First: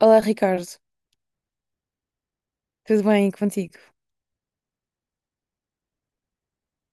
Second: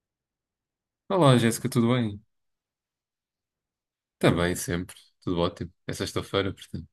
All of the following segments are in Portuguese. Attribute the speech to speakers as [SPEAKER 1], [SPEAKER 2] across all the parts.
[SPEAKER 1] Olá, Ricardo.
[SPEAKER 2] Olá, Jéssica, tudo bem?
[SPEAKER 1] Tudo bem contigo?
[SPEAKER 2] Está bem, sempre. Tudo ótimo. É sexta-feira, portanto.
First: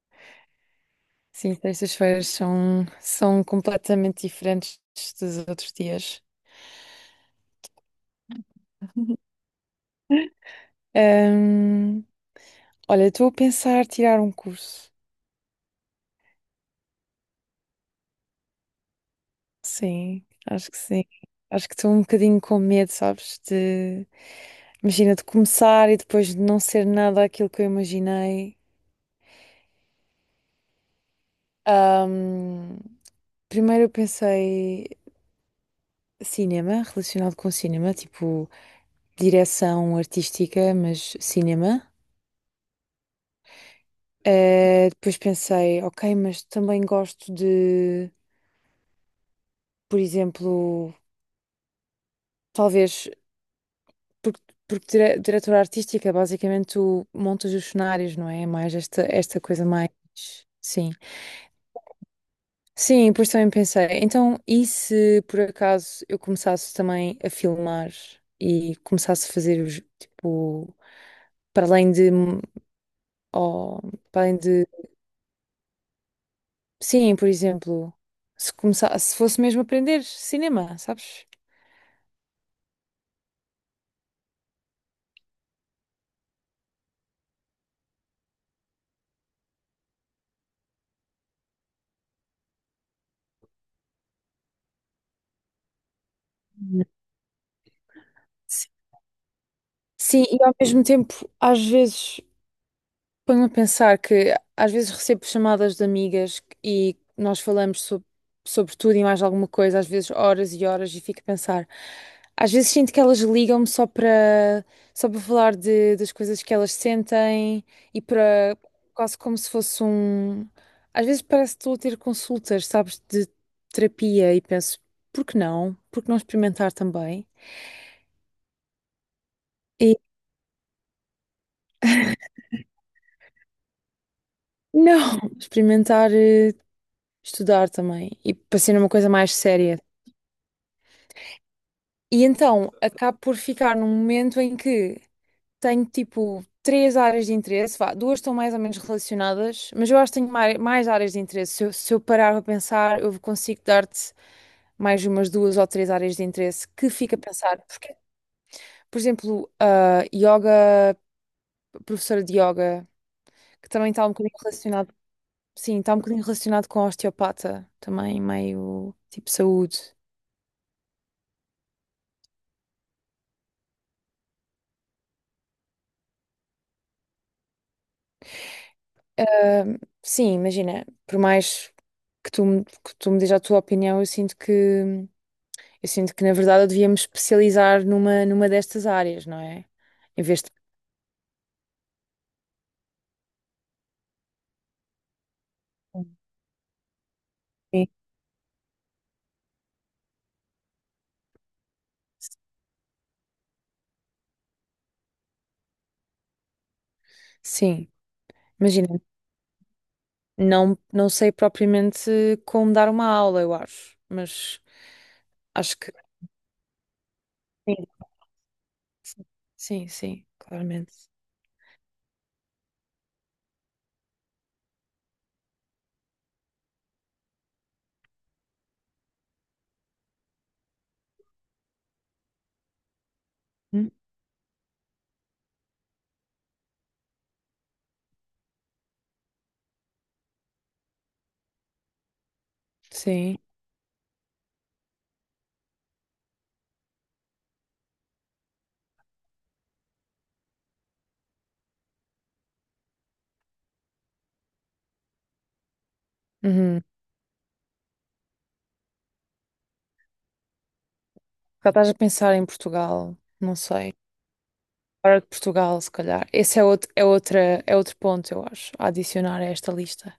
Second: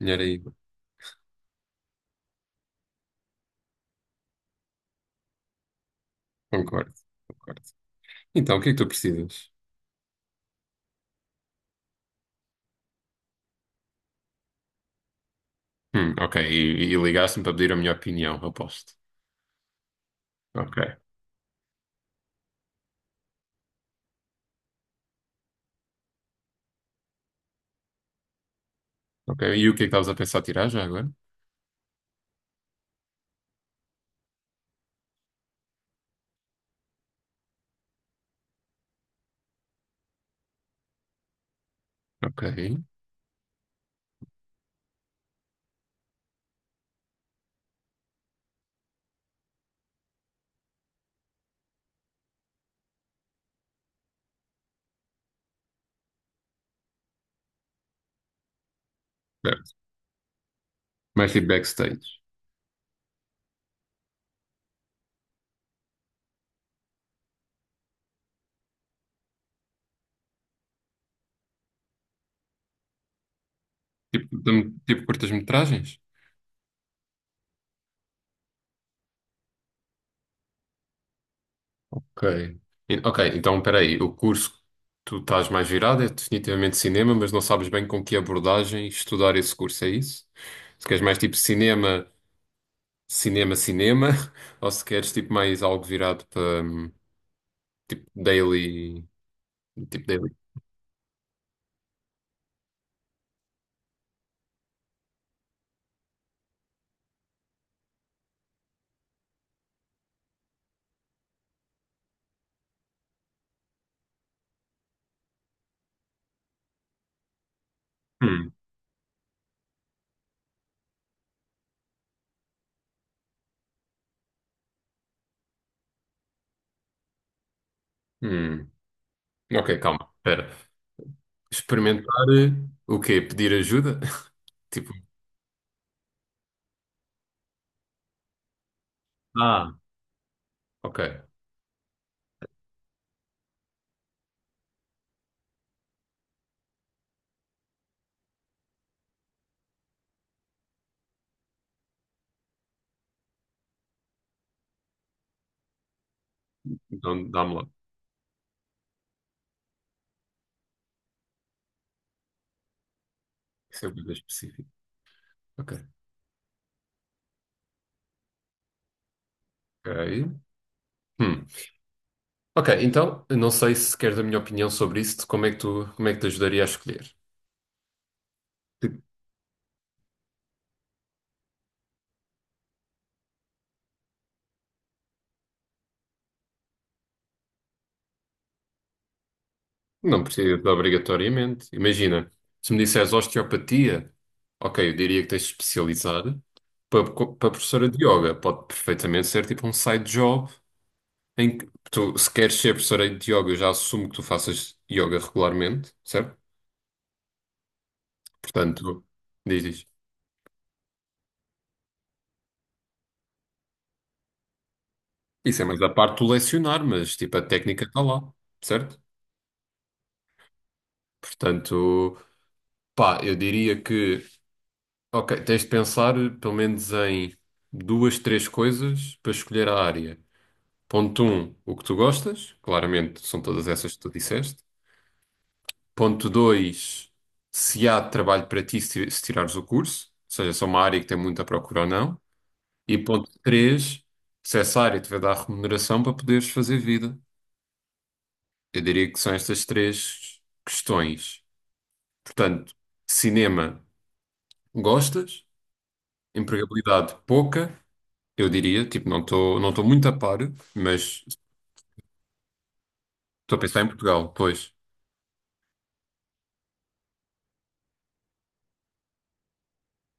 [SPEAKER 2] Melhor aí.
[SPEAKER 1] Sim, terças-feiras são completamente diferentes dos outros dias.
[SPEAKER 2] Concordo, concordo. Então, o que é que tu precisas?
[SPEAKER 1] Ahm, Olha, estou a pensar tirar um curso.
[SPEAKER 2] Ok, e ligaste-me para pedir a minha opinião, aposto. Ok,
[SPEAKER 1] Sim. Acho que estou um bocadinho com medo, sabes? Imagina, de começar e depois de não ser nada aquilo que eu imaginei.
[SPEAKER 2] ok. E o que é que estavas a pensar tirar já agora?
[SPEAKER 1] Ahm, Primeiro eu pensei cinema, relacionado com cinema, tipo direção artística, mas cinema.
[SPEAKER 2] Ok.
[SPEAKER 1] Depois pensei, ok, mas também gosto de, por exemplo, talvez, porque, porque diretora artística, basicamente tu montas os cenários, não é? É mais esta coisa
[SPEAKER 2] Certo.
[SPEAKER 1] mais. Sim.
[SPEAKER 2] Mais tipo backstage.
[SPEAKER 1] Sim, depois também pensei, então, e se por acaso eu começasse também a filmar e começasse a fazer os, tipo, para além de, ó, para
[SPEAKER 2] Tipo,
[SPEAKER 1] além de,
[SPEAKER 2] tipo curtas-metragens?
[SPEAKER 1] sim, por exemplo, se fosse mesmo aprender cinema, sabes?
[SPEAKER 2] Ok. E- ok, então espera aí. O curso que tu estás mais virado é definitivamente cinema, mas não sabes bem com que abordagem estudar esse curso, é isso? Se queres mais tipo cinema, cinema, ou se queres tipo mais algo virado para tipo
[SPEAKER 1] Sim,
[SPEAKER 2] daily, tipo daily.
[SPEAKER 1] e ao mesmo tempo, às vezes, ponho-me a pensar que às vezes recebo chamadas de amigas e nós falamos sobre tudo e mais alguma coisa, às vezes horas e horas, e fico a pensar. Às vezes sinto que elas ligam-me só para falar das coisas que elas sentem e
[SPEAKER 2] Hum,
[SPEAKER 1] para quase como se fosse um. Às vezes parece que estou a ter consultas, sabes, de terapia e penso, por que não? Por que não experimentar também?
[SPEAKER 2] hum. Ok,
[SPEAKER 1] E
[SPEAKER 2] calma, espera. Experimentar o quê? Pedir ajuda? Tipo,
[SPEAKER 1] não, experimentar, estudar também e para ser uma coisa mais
[SPEAKER 2] ah,
[SPEAKER 1] séria.
[SPEAKER 2] ok,
[SPEAKER 1] E então acabo por ficar num momento em que tenho tipo três áreas de interesse, vá, duas estão mais ou menos relacionadas, mas eu acho que tenho mais, áreas de interesse. Se eu parar para pensar, eu consigo dar-te mais umas duas ou três áreas de interesse que fica a
[SPEAKER 2] então dá-me
[SPEAKER 1] pensar.
[SPEAKER 2] lá.
[SPEAKER 1] Porque, por exemplo, a yoga, professora de yoga, que
[SPEAKER 2] Isso é
[SPEAKER 1] também
[SPEAKER 2] uma
[SPEAKER 1] está um
[SPEAKER 2] coisa
[SPEAKER 1] bocadinho
[SPEAKER 2] específica.
[SPEAKER 1] relacionado,
[SPEAKER 2] Ok.
[SPEAKER 1] sim, está um bocadinho relacionado com a osteopata, também meio tipo saúde.
[SPEAKER 2] Ok. Hum. Ok, então, não sei se queres a minha opinião sobre isso, de como é que tu, como é que te ajudaria a escolher.
[SPEAKER 1] Ahm, Sim, imagina, por mais que tu me dês a tua opinião, eu sinto que na verdade eu devia me especializar numa destas áreas, não é?
[SPEAKER 2] Não
[SPEAKER 1] Em vez de.
[SPEAKER 2] precisa de obrigatoriamente. Imagina, se me disseres osteopatia, ok, eu diria que tens de especializar. Para
[SPEAKER 1] Sim.
[SPEAKER 2] professora de yoga, pode perfeitamente ser tipo um side job em que tu, se queres ser professora de yoga, eu já assumo que tu faças yoga regularmente, certo?
[SPEAKER 1] Sim, imagina,
[SPEAKER 2] Portanto, diz.
[SPEAKER 1] não, não sei propriamente como dar uma aula, eu acho, mas
[SPEAKER 2] Isso é
[SPEAKER 1] acho
[SPEAKER 2] mais a
[SPEAKER 1] que
[SPEAKER 2] parte do lecionar, mas tipo a técnica
[SPEAKER 1] sim.
[SPEAKER 2] está lá, certo?
[SPEAKER 1] Sim, sim, claramente.
[SPEAKER 2] Portanto, pá, eu diria que, ok, tens de pensar pelo menos em duas, três coisas para escolher a área. Ponto um, o que tu gostas, claramente são todas
[SPEAKER 1] Hum?
[SPEAKER 2] essas que tu disseste. Ponto dois, se há trabalho para ti se se tirares o curso, ou seja, se é uma área que tem muita procura ou não. E ponto
[SPEAKER 1] Sim.
[SPEAKER 2] três, se essa área te vai dar remuneração para poderes fazer vida. Eu diria que são estas três questões. Portanto, cinema, gostas,
[SPEAKER 1] Uhum.
[SPEAKER 2] empregabilidade, pouca, eu diria, tipo, não estou muito a par, mas
[SPEAKER 1] Já estás a pensar em Portugal,
[SPEAKER 2] estou
[SPEAKER 1] não
[SPEAKER 2] a pensar em
[SPEAKER 1] sei.
[SPEAKER 2] Portugal, pois.
[SPEAKER 1] Fora de Portugal, se calhar. Esse é outro, é outra, é outro ponto, eu acho, a adicionar a esta lista.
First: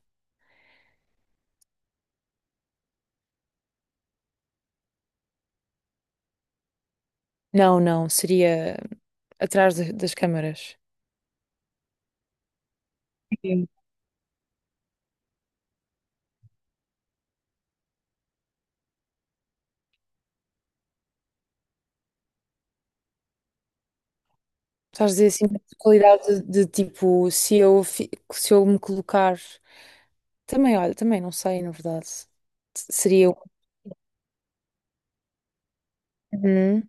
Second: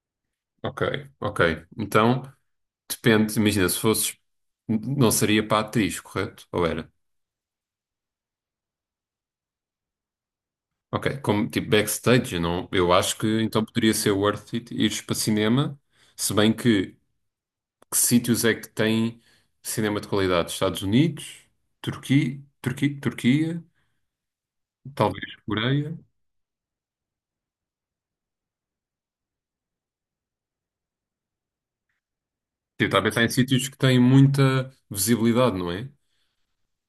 [SPEAKER 2] Ok, ok. Então. Depende, imagina, se fosses, não seria para a atriz, correto? Ou era?
[SPEAKER 1] Não, não, seria atrás das câmaras.
[SPEAKER 2] Ok, como tipo backstage, não, eu acho que então poderia ser worth it ires para cinema, se bem que sítios é que tem cinema de qualidade? Estados Unidos, Turquia, Turquia, Turquia,
[SPEAKER 1] Estás a dizer
[SPEAKER 2] talvez
[SPEAKER 1] assim, de
[SPEAKER 2] Coreia.
[SPEAKER 1] qualidade de tipo, se eu me colocar. Também, olha, também não sei, na verdade.
[SPEAKER 2] Tipo, está a pensar em
[SPEAKER 1] Seria. Um.
[SPEAKER 2] sítios que têm muita visibilidade, não é?
[SPEAKER 1] Uhum.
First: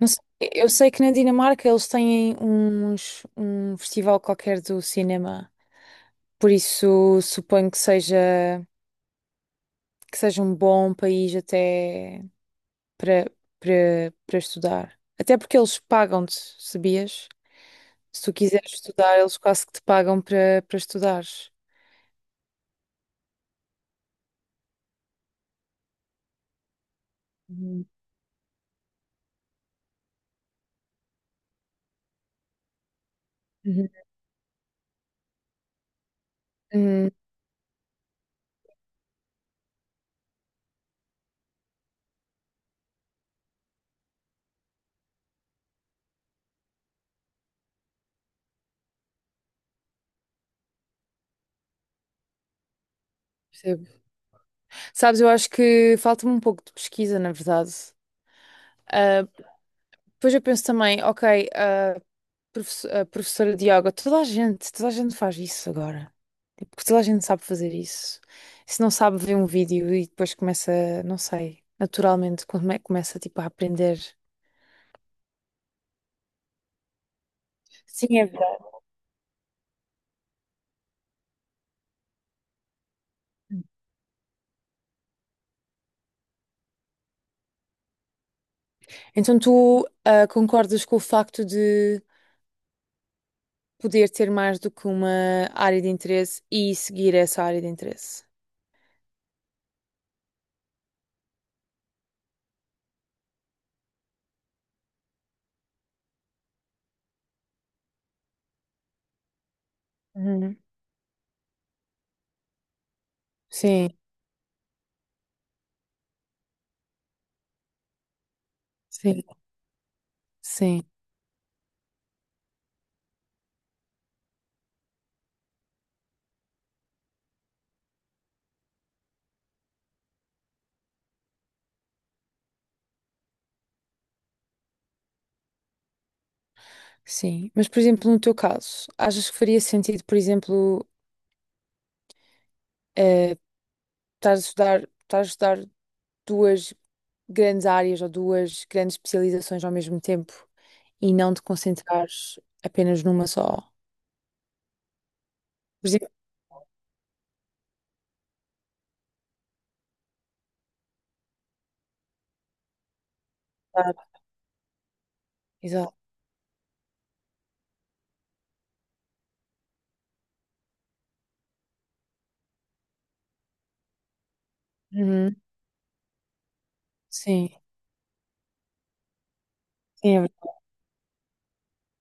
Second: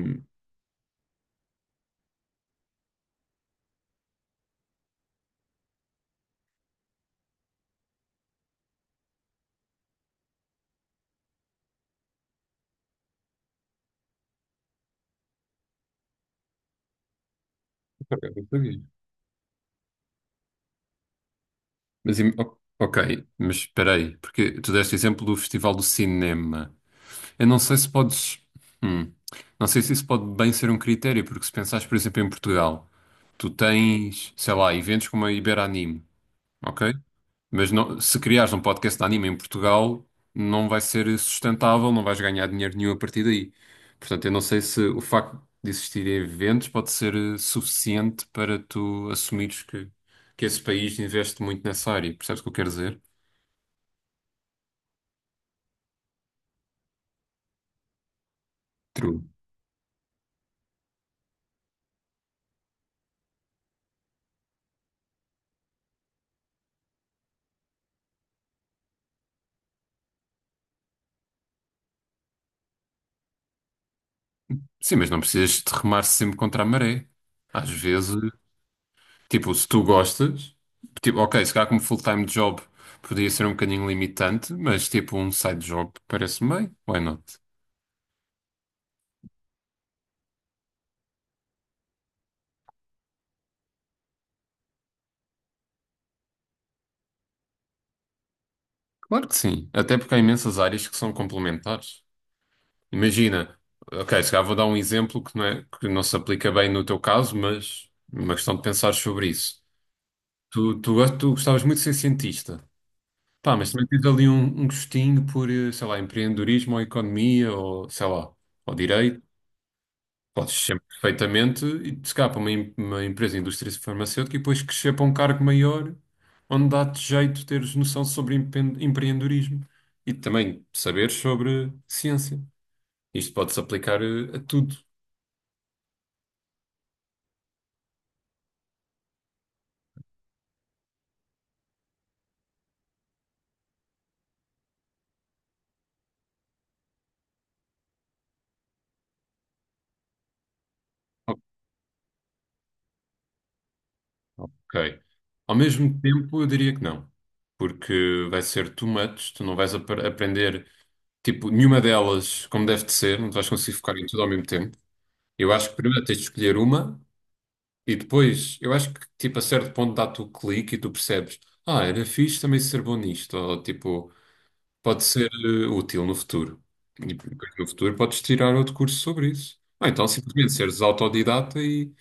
[SPEAKER 1] Não sei. Eu sei que na Dinamarca eles têm uns, um festival qualquer do cinema. Por isso, suponho que seja, um bom país até. para, para estudar. Até porque eles pagam-te, sabias? Se
[SPEAKER 2] É
[SPEAKER 1] tu
[SPEAKER 2] bem por
[SPEAKER 1] quiseres
[SPEAKER 2] aí.
[SPEAKER 1] estudar, eles quase que te pagam para estudares.
[SPEAKER 2] Ok, mas espera aí, porque tu deste exemplo do Festival do Cinema. Eu não sei
[SPEAKER 1] Uhum.
[SPEAKER 2] se podes. hum, não sei se isso pode bem ser um critério, porque se pensares, por exemplo, em Portugal, tu
[SPEAKER 1] Uhum.
[SPEAKER 2] tens, sei lá, eventos como a Iberanime, ok?
[SPEAKER 1] Hum,
[SPEAKER 2] Se criares um podcast de anime em Portugal, não vai ser sustentável, não vais ganhar dinheiro nenhum a partir daí. Portanto, eu não sei se o facto de existirem eventos pode ser suficiente para tu assumires que esse país investe muito nessa área. Percebes o que eu quero dizer?
[SPEAKER 1] Percebo. Sabes, eu acho que falta-me um pouco de pesquisa, na verdade. Ah,
[SPEAKER 2] True.
[SPEAKER 1] depois eu penso também, ok, a professora de yoga, toda a gente faz isso agora. Tipo, toda a gente sabe fazer isso. Se não sabe, vê um vídeo e depois começa, não sei, naturalmente, começa tipo a aprender.
[SPEAKER 2] Sim, mas não precisas de remar sempre contra a maré. Às vezes.
[SPEAKER 1] Sim, é.
[SPEAKER 2] Tipo, se tu gostas, tipo, ok, se calhar como full-time job podia ser um bocadinho limitante, mas tipo um side job parece-me bem, why not?
[SPEAKER 1] Então tu, concordas com o facto de poder ter mais do que uma área de interesse e seguir essa área de interesse?
[SPEAKER 2] Claro que sim, até porque há imensas áreas que são complementares. Imagina, ok, se calhar vou dar um exemplo que não é, que não se aplica bem no teu caso, mas é uma questão de pensar sobre isso.
[SPEAKER 1] Uhum.
[SPEAKER 2] Tu gostavas muito de ser cientista. Pá, mas também
[SPEAKER 1] Sim,
[SPEAKER 2] tens ali um, um gostinho por, sei lá, empreendedorismo ou economia ou, sei lá, ou direito.
[SPEAKER 1] sim,
[SPEAKER 2] Podes sempre
[SPEAKER 1] sim,
[SPEAKER 2] perfeitamente e te escapa uma, uma empresa de indústria farmacêutica e depois crescer para um cargo maior, onde dá-te jeito teres noção sobre empreendedorismo e também saber sobre ciência. Isto pode-se aplicar a tudo.
[SPEAKER 1] sim. Mas, por exemplo, no teu caso, achas que faria sentido, por exemplo, eh, estar a estudar duas grandes áreas ou duas grandes especializações ao mesmo tempo e não
[SPEAKER 2] O-
[SPEAKER 1] te concentrares apenas numa só?
[SPEAKER 2] Ok. Ao
[SPEAKER 1] Por
[SPEAKER 2] mesmo
[SPEAKER 1] exemplo,
[SPEAKER 2] tempo, eu diria que não, porque vai ser too much, tu não vais aprender, tipo, nenhuma delas como deve de ser, não te vais conseguir focar em
[SPEAKER 1] exato.
[SPEAKER 2] tudo ao mesmo tempo. Eu acho que
[SPEAKER 1] Exato.
[SPEAKER 2] primeiro tens de escolher uma. E depois, eu acho que tipo a certo ponto dá-te o clique e tu percebes, ah, era fixe também ser bom nisto, ou tipo, pode ser
[SPEAKER 1] Uhum.
[SPEAKER 2] útil no futuro. E depois
[SPEAKER 1] Sim,
[SPEAKER 2] no futuro podes tirar outro curso sobre isso. Ou então
[SPEAKER 1] sim, é.
[SPEAKER 2] simplesmente seres autodidata e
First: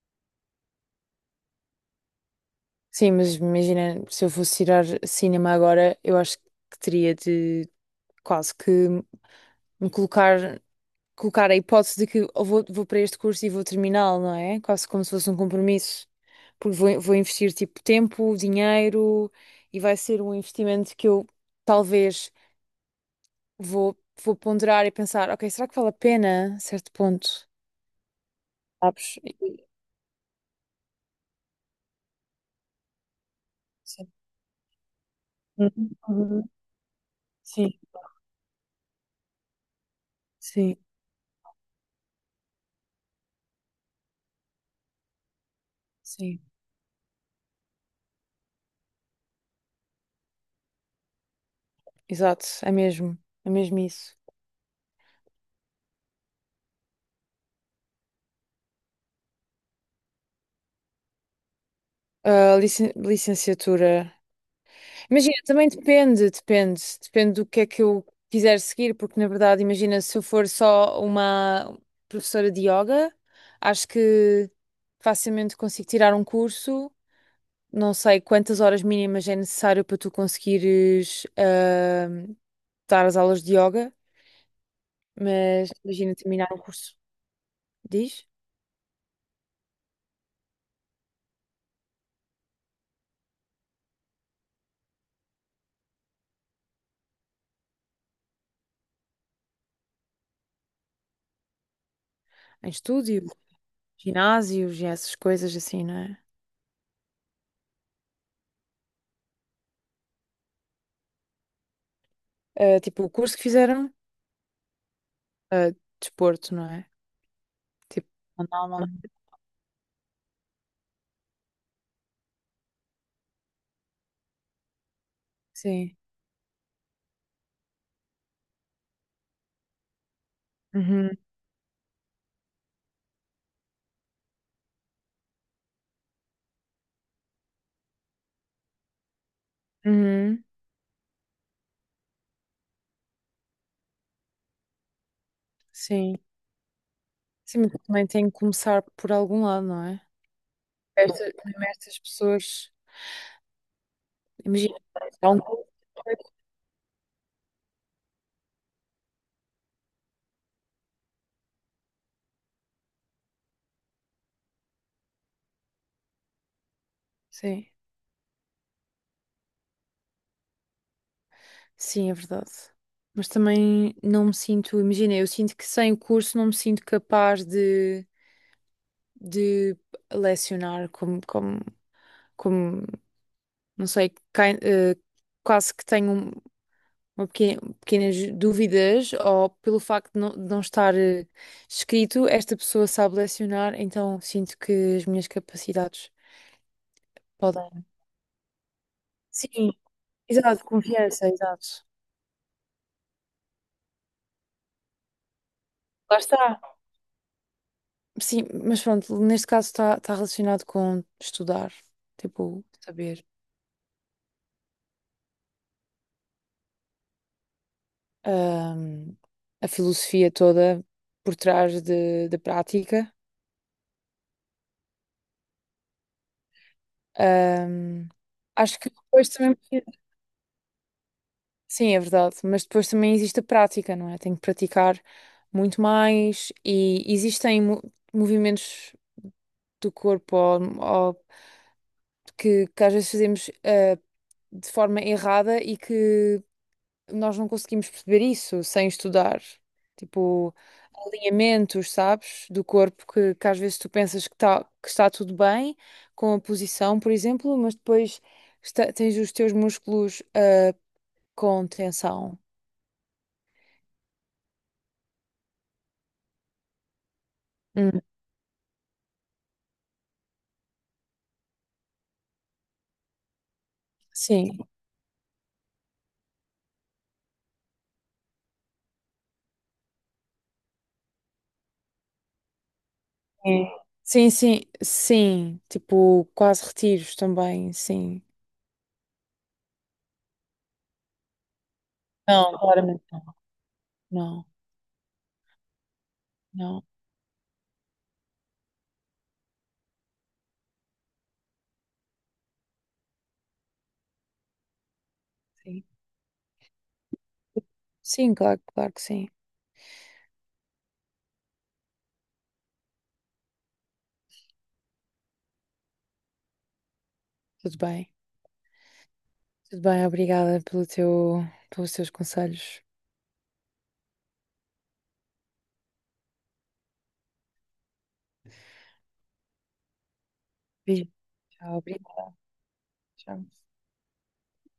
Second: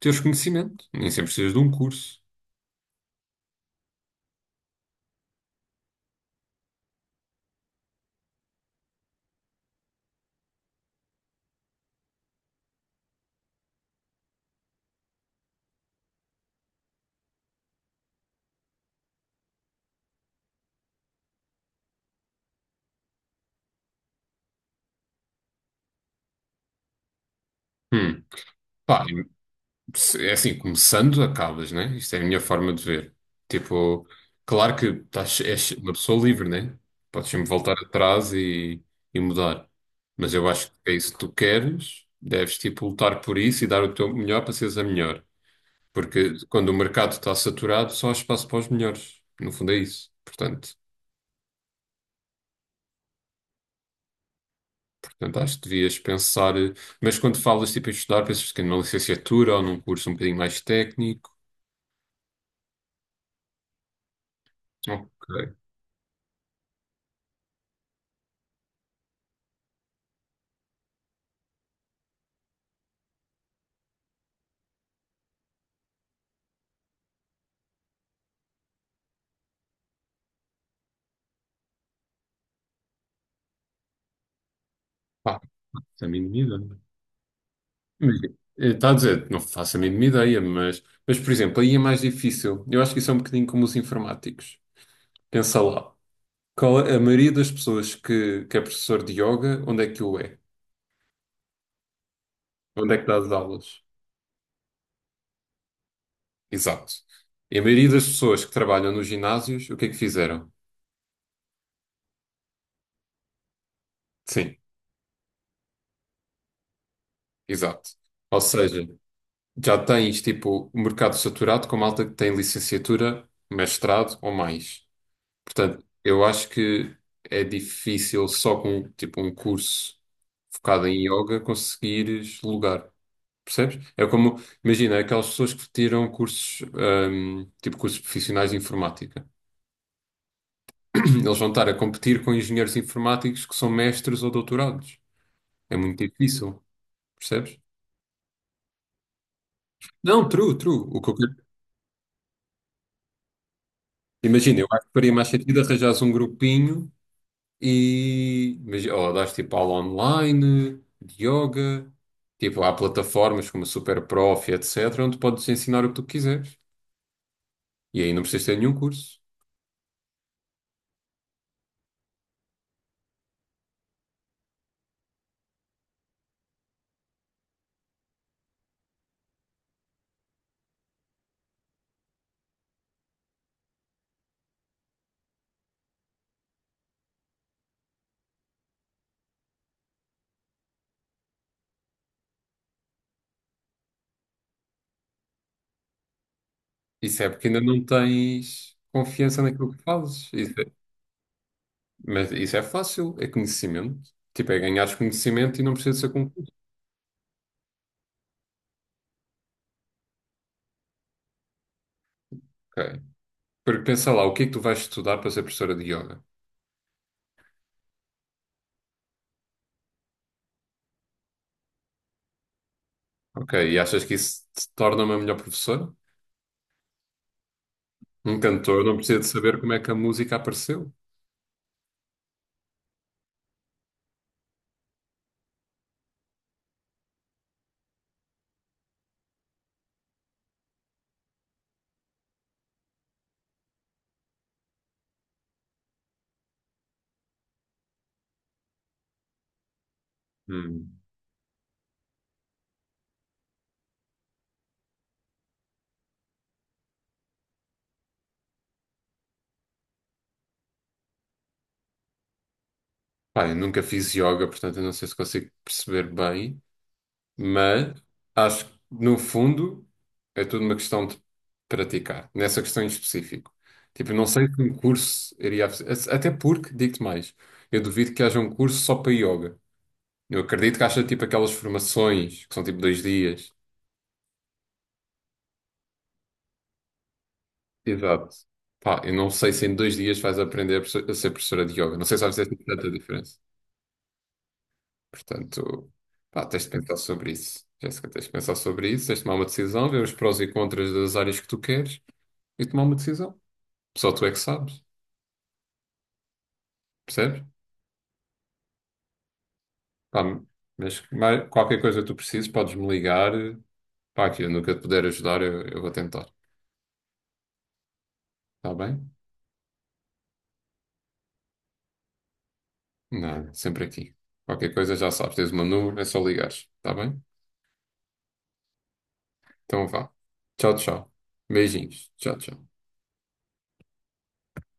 [SPEAKER 2] teres conhecimento. Nem sempre precisas de um curso.
[SPEAKER 1] Sim, mas imagina, se eu fosse tirar cinema agora, eu acho que teria de quase que me colocar, colocar a hipótese de que eu vou, vou para este curso e vou terminá-lo, não é? Quase como se fosse um compromisso. Porque vou investir tipo tempo, dinheiro e vai ser um investimento que eu talvez vou, vou ponderar e pensar, ok, será que vale a pena a certo ponto?
[SPEAKER 2] Hum. Pá,
[SPEAKER 1] Sabes? E.
[SPEAKER 2] se- é assim, começando, acabas, né? Isto é a minha forma de ver. Tipo,
[SPEAKER 1] Sim.
[SPEAKER 2] claro que estás, és uma pessoa
[SPEAKER 1] Uhum.
[SPEAKER 2] livre, né? Podes sempre
[SPEAKER 1] Sim,
[SPEAKER 2] voltar atrás e mudar. Mas eu acho
[SPEAKER 1] sim,
[SPEAKER 2] que é isso que tu queres, deves, tipo, lutar por isso e dar o teu melhor para seres a melhor. Porque
[SPEAKER 1] sim.
[SPEAKER 2] quando o mercado está saturado, só há espaço para os melhores. No fundo é isso. Portanto,
[SPEAKER 1] Exato, é mesmo isso.
[SPEAKER 2] portanto, acho que devias pensar. Mas quando falas, tipo, em estudar, pensas que numa licenciatura ou num curso um bocadinho mais técnico.
[SPEAKER 1] Ah, licenciatura. Imagina,
[SPEAKER 2] Ok.
[SPEAKER 1] também depende do que é que eu quiser seguir, porque na verdade, imagina, se eu for só uma professora de yoga, acho que facilmente consigo tirar um curso. Não sei quantas horas mínimas é necessário para tu conseguires dar as aulas de yoga,
[SPEAKER 2] Pá,
[SPEAKER 1] mas
[SPEAKER 2] isso a
[SPEAKER 1] imagina
[SPEAKER 2] mim não me
[SPEAKER 1] terminar um
[SPEAKER 2] engano.
[SPEAKER 1] curso, diz?
[SPEAKER 2] Está a dizer, não faço a mínima ideia, mas, por exemplo, aí é mais difícil. Eu acho que isso é um bocadinho como os informáticos. Pensa lá. Qual é- a maioria das pessoas que é professor de yoga, onde é que o é?
[SPEAKER 1] Em
[SPEAKER 2] Onde é que dá
[SPEAKER 1] estúdio,
[SPEAKER 2] as aulas?
[SPEAKER 1] ginásios e essas coisas assim, não é?
[SPEAKER 2] Exato. E a maioria das pessoas que trabalham nos ginásios, o que é que fizeram?
[SPEAKER 1] Ah, tipo, o curso que fizeram,
[SPEAKER 2] Sim,
[SPEAKER 1] ah, desporto, não é?
[SPEAKER 2] exato.
[SPEAKER 1] Tipo,
[SPEAKER 2] Ou
[SPEAKER 1] não, não.
[SPEAKER 2] seja, já tens tipo o mercado saturado com malta que tem licenciatura, mestrado ou mais. Portanto,
[SPEAKER 1] Sim.
[SPEAKER 2] eu acho que é difícil só com tipo um curso focado em
[SPEAKER 1] Uhum,
[SPEAKER 2] yoga conseguires lugar. Percebes? É como, imagina, aquelas pessoas que tiram cursos, tipo cursos profissionais de informática.
[SPEAKER 1] uhum.
[SPEAKER 2] Eles vão estar a competir com engenheiros informáticos que são mestres ou doutorados. É muito
[SPEAKER 1] Sim.
[SPEAKER 2] difícil, percebes?
[SPEAKER 1] Sim, mas também tem que começar por algum lado, não é?
[SPEAKER 2] Não, true, true. O que eu
[SPEAKER 1] Estas,
[SPEAKER 2] quero...
[SPEAKER 1] mesmo estas pessoas.
[SPEAKER 2] Imagina, eu
[SPEAKER 1] Imagina.
[SPEAKER 2] acho que faria mais
[SPEAKER 1] Há um.
[SPEAKER 2] sentido arranjares um grupinho. E mas, ó, dás tipo aula online, de yoga, tipo, há plataformas como a Superprof, etc., onde podes ensinar o que tu quiseres.
[SPEAKER 1] Sim.
[SPEAKER 2] E aí não precisas ter nenhum curso.
[SPEAKER 1] Sim, é verdade. Mas também não me sinto. Imagina, eu sinto que sem o curso não me sinto capaz de lecionar como. Não sei, quase que tenho uma pequena, pequenas dúvidas ou pelo facto de não, estar escrito, esta pessoa sabe lecionar, então sinto que as minhas capacidades
[SPEAKER 2] Isso é porque ainda não
[SPEAKER 1] podem.
[SPEAKER 2] tens confiança naquilo
[SPEAKER 1] Sim,
[SPEAKER 2] que fazes. Isso
[SPEAKER 1] exato,
[SPEAKER 2] é-
[SPEAKER 1] confiança, exato.
[SPEAKER 2] mas isso é fácil, é conhecimento. Tipo, é ganhares conhecimento e não precisa ser
[SPEAKER 1] Lá
[SPEAKER 2] concurso.
[SPEAKER 1] está. Sim, mas pronto, neste caso está relacionado com estudar, tipo,
[SPEAKER 2] Ok.
[SPEAKER 1] saber
[SPEAKER 2] Porque pensa lá, o que é que tu vais estudar para ser professora de yoga?
[SPEAKER 1] ahm, a filosofia toda por trás da prática.
[SPEAKER 2] Ok, e achas que isso te torna uma melhor professora?
[SPEAKER 1] Ahm,
[SPEAKER 2] Um
[SPEAKER 1] Acho
[SPEAKER 2] cantor
[SPEAKER 1] que
[SPEAKER 2] não precisa de
[SPEAKER 1] depois
[SPEAKER 2] saber
[SPEAKER 1] também.
[SPEAKER 2] como é que a música apareceu.
[SPEAKER 1] Sim, é verdade, mas depois também existe a prática, não é? Tenho que praticar muito mais e existem movimentos do corpo ou que às vezes fazemos de forma errada e que nós não conseguimos perceber isso sem estudar. Tipo,
[SPEAKER 2] Hum.
[SPEAKER 1] alinhamentos, sabes, do corpo que às vezes tu pensas que, tá, que está tudo bem com a posição, por exemplo, mas depois tens os teus músculos com tensão.
[SPEAKER 2] Pá, eu nunca fiz yoga, portanto eu não sei se consigo perceber bem. Mas
[SPEAKER 1] Hum,
[SPEAKER 2] acho que, no fundo, é tudo uma questão de praticar, nessa questão em específico. Tipo, não sei
[SPEAKER 1] sim.
[SPEAKER 2] que um curso Até porque, digo-te mais, eu duvido que haja um curso só para yoga. Eu acredito que haja tipo aquelas formações que são tipo 2 dias.
[SPEAKER 1] Sim, sim, sim, sim, tipo, quase retiros também, sim.
[SPEAKER 2] Exato. Pá, eu não sei se em 2 dias vais aprender a a ser professora de yoga. Não sei se vais ter
[SPEAKER 1] Não,
[SPEAKER 2] tanta
[SPEAKER 1] claramente não.
[SPEAKER 2] diferença.
[SPEAKER 1] Não,
[SPEAKER 2] Portanto, pá, tens de
[SPEAKER 1] não,
[SPEAKER 2] pensar sobre isso. Jéssica, tens de pensar sobre isso, tens de tomar uma decisão, ver os prós e contras das áreas que tu queres e tomar uma decisão. Só tu é que sabes,
[SPEAKER 1] sim.
[SPEAKER 2] percebes?
[SPEAKER 1] Sim, claro, claro que sim.
[SPEAKER 2] Pá, mas mais- qualquer coisa que tu precises, podes me ligar. Pá, aqui, no que eu te puder ajudar, eu vou tentar.
[SPEAKER 1] Tudo bem.
[SPEAKER 2] Está bem?
[SPEAKER 1] Tudo bem, obrigada pelo teu, pelos teus conselhos.
[SPEAKER 2] Nada, sempre aqui. Qualquer coisa já sabes, tens o meu número, é só ligares. Está bem? Então vá. Tchau,
[SPEAKER 1] Beijo.
[SPEAKER 2] tchau.
[SPEAKER 1] Tchau,
[SPEAKER 2] Beijinhos.
[SPEAKER 1] obrigada.
[SPEAKER 2] Tchau, tchau.
[SPEAKER 1] Tchau.